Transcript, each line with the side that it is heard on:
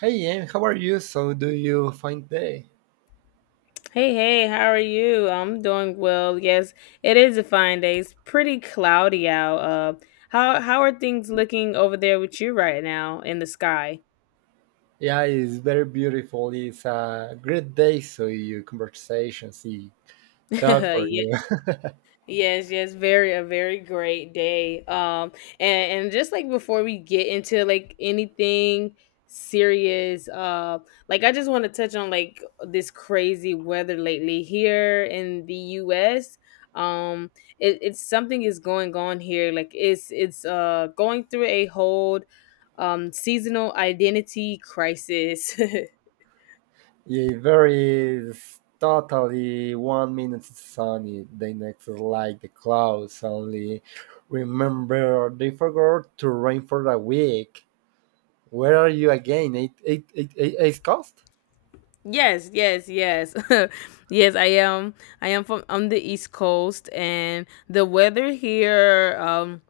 right: Hey Em, how are you? So do you find day?
left: Hey, hey, how are you? I'm doing well. Yes, it is a fine day. It's pretty cloudy out. How are things looking over there with you right now in the sky?
right: Yeah, it's very beautiful. It's a great day. So your conversation, see that for
left: Yeah.
right: you.
left: Yes, yes, very a very great day. And just like before we get into like anything serious, like I just want to touch on like this crazy weather lately here in the U.S. Um, it's something is going on here. Like it's going through a whole seasonal identity crisis.
right: yeah, very It's totally 1 minute it's sunny, the next is like the clouds. Only remember they forgot to rain for a week. Where are you again? It's cost
left: Yes, yes, yes. Yes, I am. I am from on the East Coast, and the weather here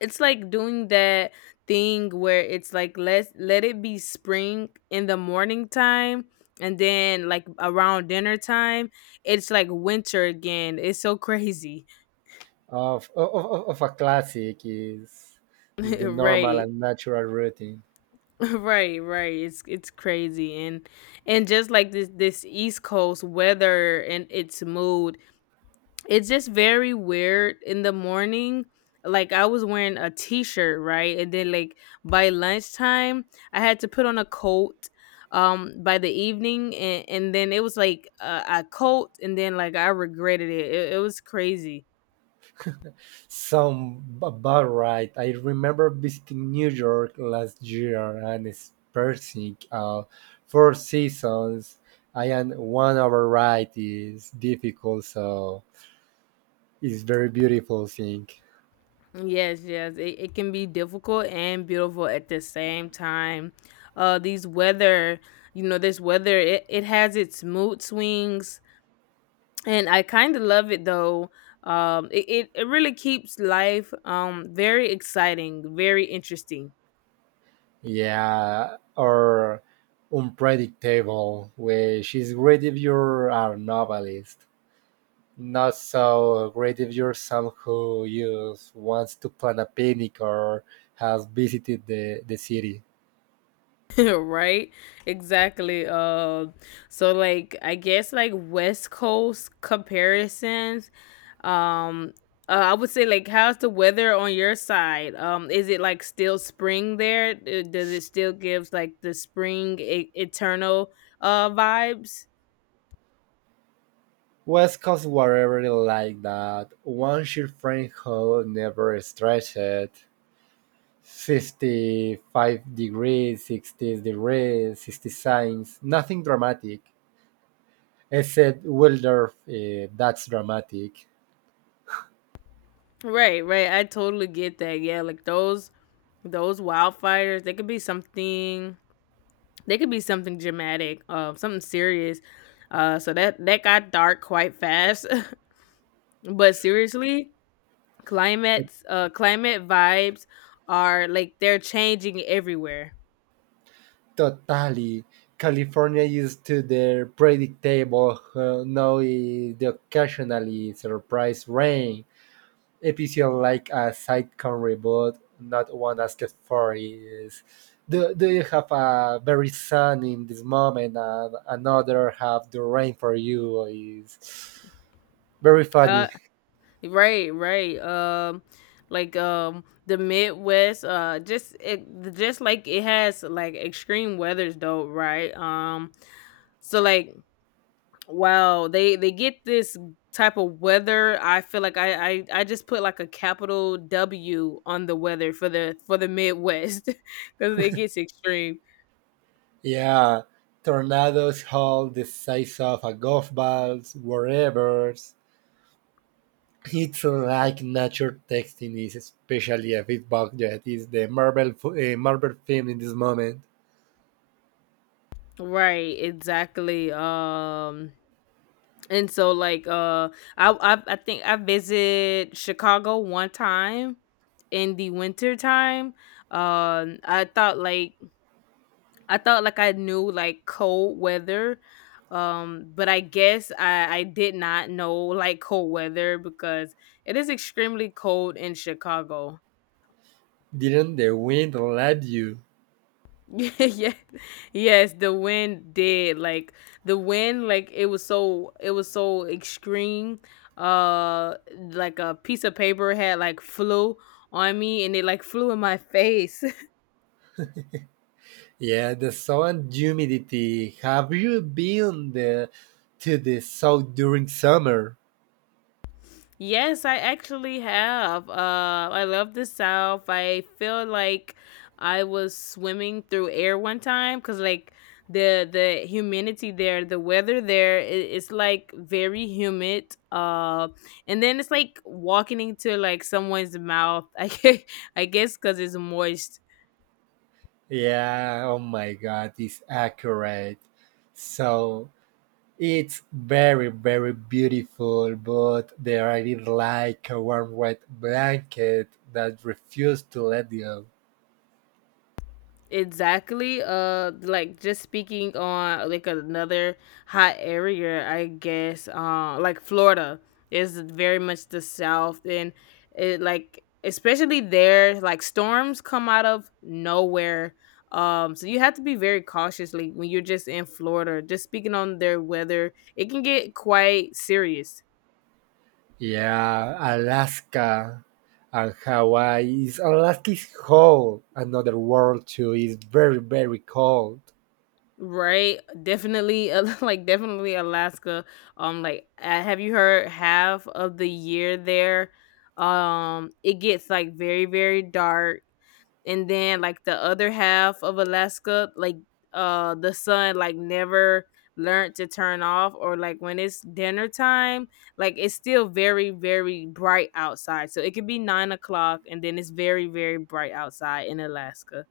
left: it's like doing that thing where it's like let it be spring in the morning time, and then like around dinner time it's like winter again. It's so crazy.
right: of a classic is the normal
left: Right.
right: and natural routine.
left: Right, right. It's crazy, and just like this East Coast weather and its mood, it's just very weird in the morning. Like I was wearing a t-shirt, right? And then like by lunchtime, I had to put on a coat by the evening, and then it was like a coat, and then like I regretted it. It was crazy.
right: Some about right. I remember visiting New York last year and experiencing four seasons. I and one override is difficult, so it's very beautiful thing.
left: Yes, yes. It can be difficult and beautiful at the same time. Uh, these weather, you know, this weather it has its mood swings, and I kind of love it though. It really keeps life very exciting, very interesting.
right: Yeah, or unpredictable, which is great if you're a novelist. Not so great if you're someone who you wants to plan a picnic or has visited the city.
left: Right? Exactly. So like I guess like West Coast comparisons. Um, I would say like how's the weather on your side? Is it like still spring there? Does it still give like the spring eternal vibes?
right: West Coast were really like that. One sheer frame hole never stretched. 65 degrees, 60 degrees, 60 signs, nothing dramatic. Except Wildorf, that's dramatic.
left: Right, right. I totally get that. Yeah, like those wildfires, they could be something, dramatic, something serious. Uh, so that that got dark quite fast. But seriously,
right: To-
left: climate vibes are like they're changing everywhere.
right: Totally. California used to their predictable, now is the occasionally surprise rain episode like a sitcom reboot, not one asked for is do, do you have a very sun in this moment and another have the rain for you is very
left: Uh
right: funny.
left: right, right. Like the Midwest just it just like it has like extreme weathers though, right? Um, so like wow, they get this type of weather. I feel like I just put like a capital W on the weather for the Midwest because it gets extreme.
right: Yeah. Tornadoes hold the size of a golf balls, wherever. It's like nature texting is especially a feedback that is the Marvel, Marvel film in this moment.
left: Right, exactly. And so like I think I visit Chicago one time in the winter time. Um, I thought like I thought like I knew like cold weather, but I guess I did not know like cold weather because it is extremely cold in Chicago.
right: Didn't the wind let you?
left: Yeah, yes, the wind did like the wind like it was it was so extreme. Uh, like a piece of paper had like flew on me, and it like flew in my face.
right: Yeah, the sun humidity. Have you been the to the south during summer?
left: Yes, I actually have. I love the South. I feel like I was swimming through air one time because, like, the humidity there, the weather there, it's like very humid. And then it's like walking into like someone's mouth. I guess because it's moist.
right: Yeah, oh my god, it's accurate. So it's very beautiful, but there I did like a warm wet blanket that refused to let go.
left: Exactly. Like just speaking on like another hot area, I guess. Like Florida is very much the South, and it like especially there, like storms come out of nowhere. So you have to be very cautious, like when you're just in Florida. Just speaking on their weather, it can get quite serious.
right: Yeah, Alaska and Hawaii is Alaska is cold. Another world too is very cold.
left: Right, definitely, like definitely Alaska. Like have you heard half of the year there? It gets like very very dark, and then like the other half of Alaska, like the sun like never learned to turn off, or like when it's dinner time, like it's still very very bright outside. So it could be 9 o'clock, and then it's very very bright outside in Alaska.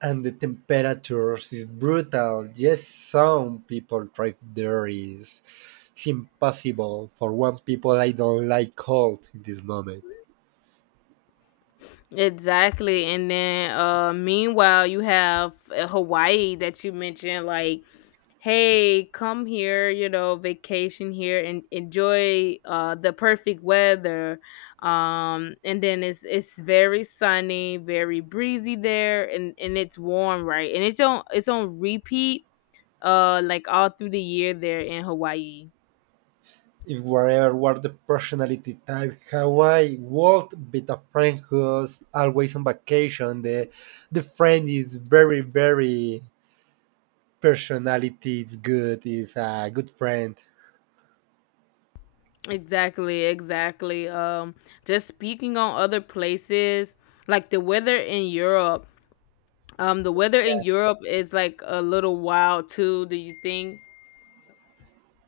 right: And the temperatures is brutal. Yes, some people thrive there is it's impossible. For one people I don't like cold in this moment.
left: Exactly. And then meanwhile you have Hawaii that you mentioned, like hey, come here, you know, vacation here and enjoy the perfect weather. Um, and then it's very sunny, very breezy there, and it's warm, right? And it's on repeat like all through the year there in Hawaii.
right: If wherever were the personality type, Hawaii, world beta friend who's always on vacation, the friend is very personality is good, is a good friend.
left: Exactly, exactly. Just speaking on other places, like the weather in Europe. The weather in Europe is like a little wild too. Do you think?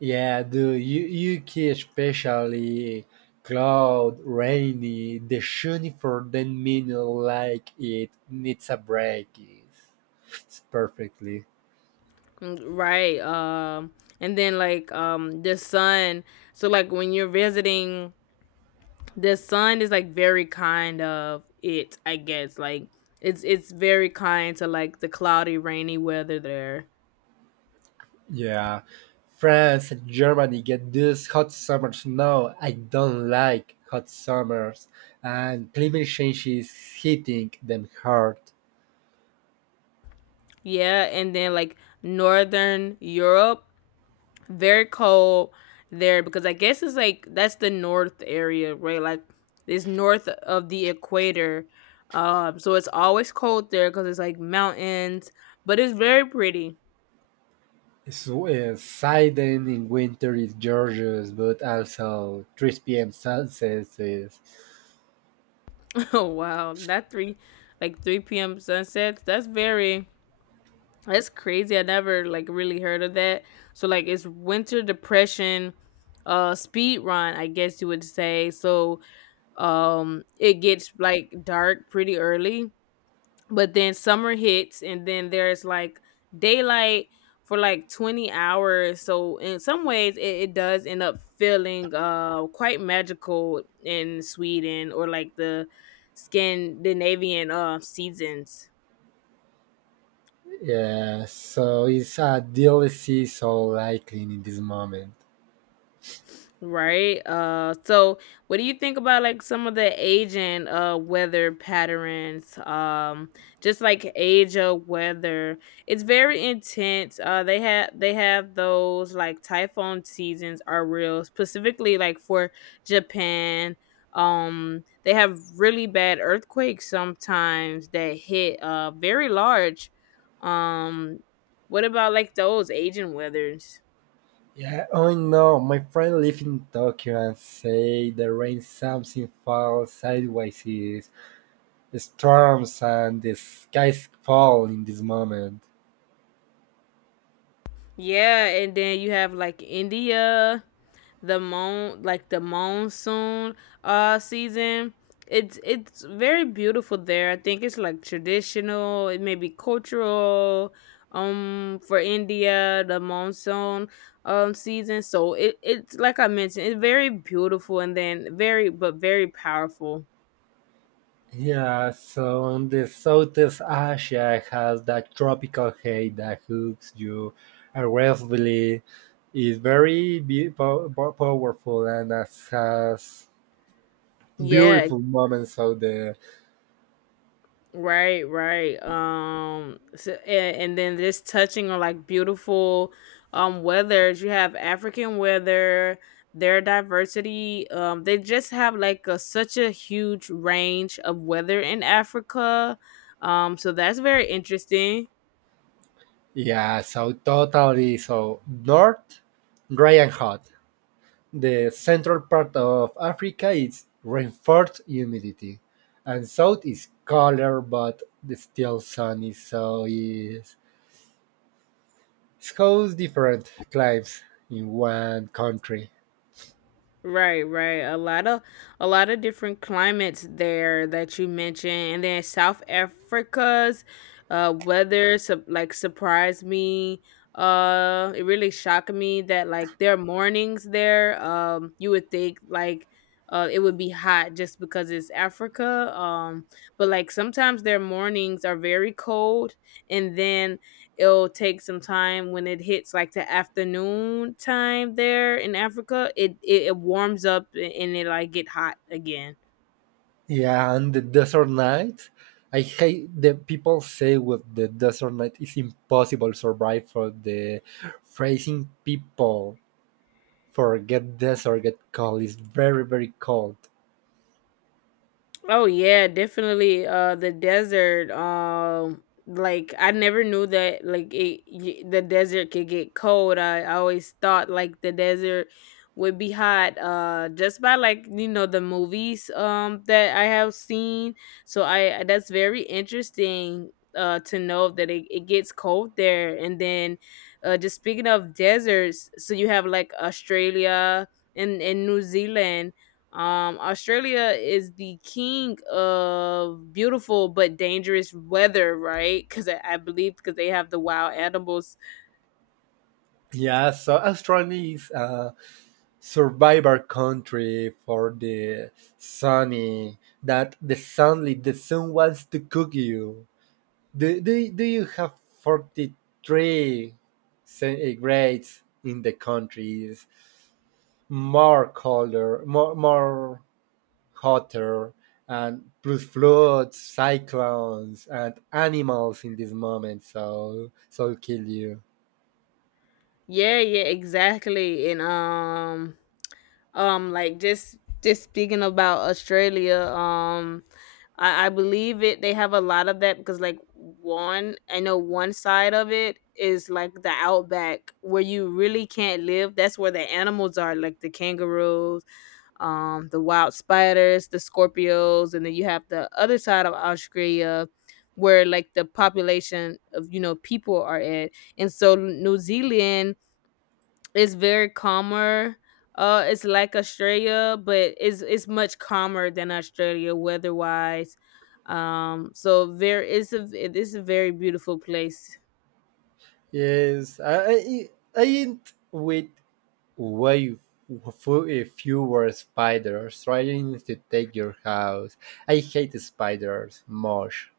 right: Yeah, the you UK especially cloud, rainy, the shooting for 10 minutes like it needs a break it's perfectly.
left: Mm, right. And then like the sun. So like when you're visiting, the sun is like very kind of it. I guess like it's very kind to like the cloudy, rainy weather there.
right: Yeah. France and Germany get this hot summers. No, I don't like hot summers. And climate change is hitting them hard.
left: Yeah, and then like northern Europe, very cold there, because I guess it's like that's the north area, right? Like it's north of the equator. So it's always cold there because it's like mountains, but it's very pretty.
right: So, Sidon in winter is gorgeous, but also 3 p.m. sunsets is
left: Oh wow, that three like 3 p.m. sunsets, that's crazy. I never like really heard of that. So like it's winter depression speed run, I guess you would say. So it gets like dark pretty early, but then summer hits, and then there's like daylight for like 20 hours. So in some ways it does end up feeling quite magical in Sweden or like the Scandinavian seasons.
right: yeah, so it's a DLC so likely in this moment.
left: Right. So what do you think about like some of the aging weather patterns? Um, just like age of weather. It's very intense. Uh, they have those like typhoon seasons are real, specifically like for Japan. Um, they have really bad earthquakes sometimes that hit very large. Um what about like those aging weathers?
right: Yeah, oh no, my friend live in Tokyo and say the rain something falls sideways is the storms and the skies fall in this moment.
left: Yeah, and then you have like India, the monsoon season. It's very beautiful there. I think it's like traditional, it may be cultural for India, the monsoon season. So it's like I mentioned, it's very beautiful and then very powerful.
right: Yeah, so on the Southeast Asia has that tropical heat that hooks you aggressively. It's very be- po- po- powerful and has
left: Yeah,
right: beautiful moments of the
left: right, right. So, and then just touching on like beautiful weathers. You have African weather, their diversity. They just have like such a huge range of weather in Africa. So that's very interesting.
right: yeah, so totally. So north, dry and hot. The central part of Africa is reinforced humidity, and south is colder but still sunny. So it's shows different climes in one country.
left: Right, right. A lot of different climates there that you mentioned, and then South Africa's weather sup like surprised me. It really shocked me that like their mornings there, you would think like it would be hot just because it's Africa. But like sometimes their mornings are very cold, and then it'll take some time when it hits like the afternoon time there in Africa. It warms up, and it like get hot again.
right: Yeah, and the desert night. I hate the people say with the desert night it's impossible survive for the freezing people for Get This or Get Cold is very, very cold.
left: Oh yeah, definitely. The desert. Like I never knew that like the desert could get cold. I always thought like the desert would be hot. Just by like you know the movies that I have seen. So I, that's very interesting. To know that it gets cold there, and then, just speaking of deserts, so you have like Australia and New Zealand, Australia is the king of beautiful but dangerous weather, right? Because I believe because they have the wild animals.
right: Yeah, so Australia is a survivor country for the sunny that the sun wants to cook you. Do you have 43 centigrades in the country? Is more colder, more hotter and plus floods, cyclones, and animals in this moment. So, kill you.
left: Yeah, yeah, exactly. And like just speaking about Australia, I believe it. They have a lot of that because like one, I know one side of it is like the outback where you really can't live. That's where the animals are, like the kangaroos, the wild spiders, the scorpions, and then you have the other side of Australia where like the population of you know people are at, and so New Zealand is very calmer. It's like Australia, but it's much calmer than Australia weather wise. So there is a it is a very beautiful place.
right: Yes, I ain't with way fewer spiders trying to take your house. I hate spiders, much.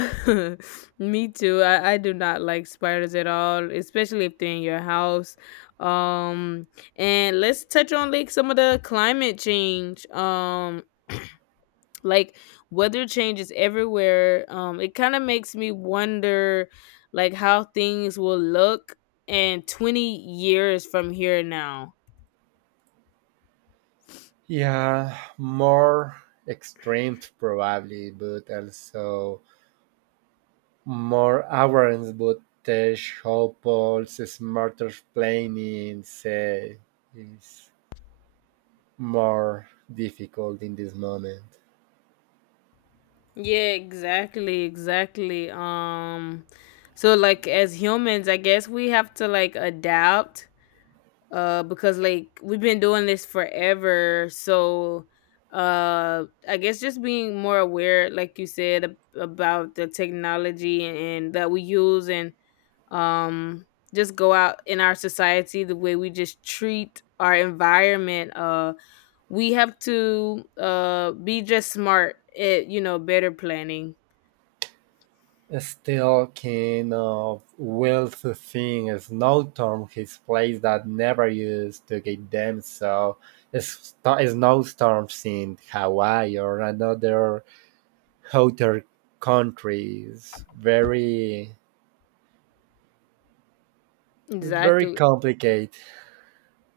left: Me too. I do not like spiders at all, especially if they're in your house. Um, and let's touch on like some of the climate change. Like weather changes everywhere. It kind of makes me wonder like how things will look in 20 years from here now.
right: Yeah, more extremes probably, but also more awareness would show Paul's smarter planning say, is more difficult in this moment.
left: Yeah, exactly, exactly. So like as humans, I guess we have to like adapt because like we've been doing this forever, so I guess just being more aware like you said about the technology and that we use, and um just go out in our society, the way we just treat our environment, we have to be just smart at you know better planning.
right: Still, kind of wealth thing is no term his place that never used to get them so it's no storms in Hawaii or another hotter countries. Very, very
left: Exactly.
right: complicated.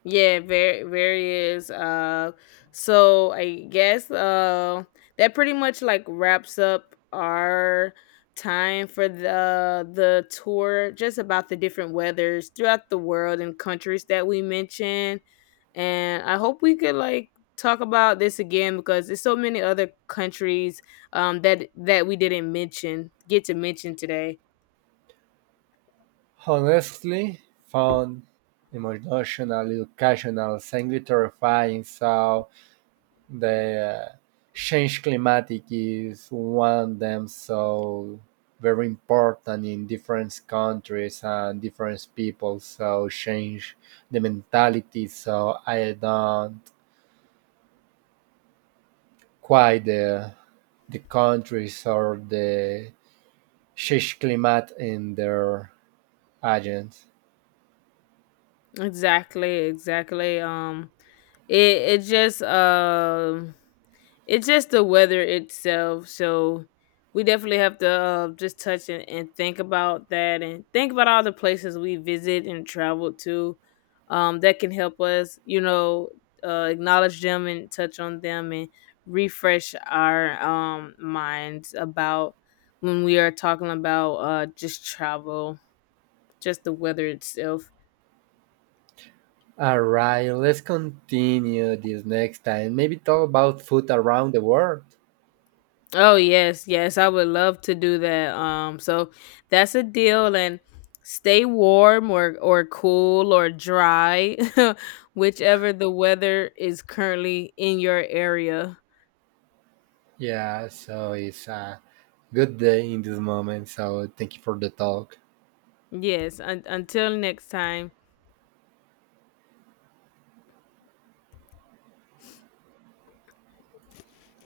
left: Yeah, very various. So I guess that pretty much like wraps up our time for the tour, just about the different weathers throughout the world and countries that we mentioned. And I hope we could like talk about this again because there's so many other countries that we didn't mention get to mention today.
right: Honestly, fun, emotional, educational, slightly terrifying. So the change climatic is one of them. So very important in different countries and different people. So change the mentality. So I don't quite the countries or the change climate in their agents.
left: Exactly, exactly. It just. It's just the weather itself. So we definitely have to just touch and think about that, and think about all the places we visit and travel to, that can help us, you know, acknowledge them and touch on them and refresh our minds about when we are talking about just travel, just the weather itself.
right: All right, let's continue this next time. Maybe talk about food around the world.
left: Oh yes, yes, I would love to do that. So that's a deal, and stay warm or cool or dry, whichever the weather is currently in your area.
right: Yeah, so it's a good day in this moment. So thank you for the talk.
left: Yes, until next time.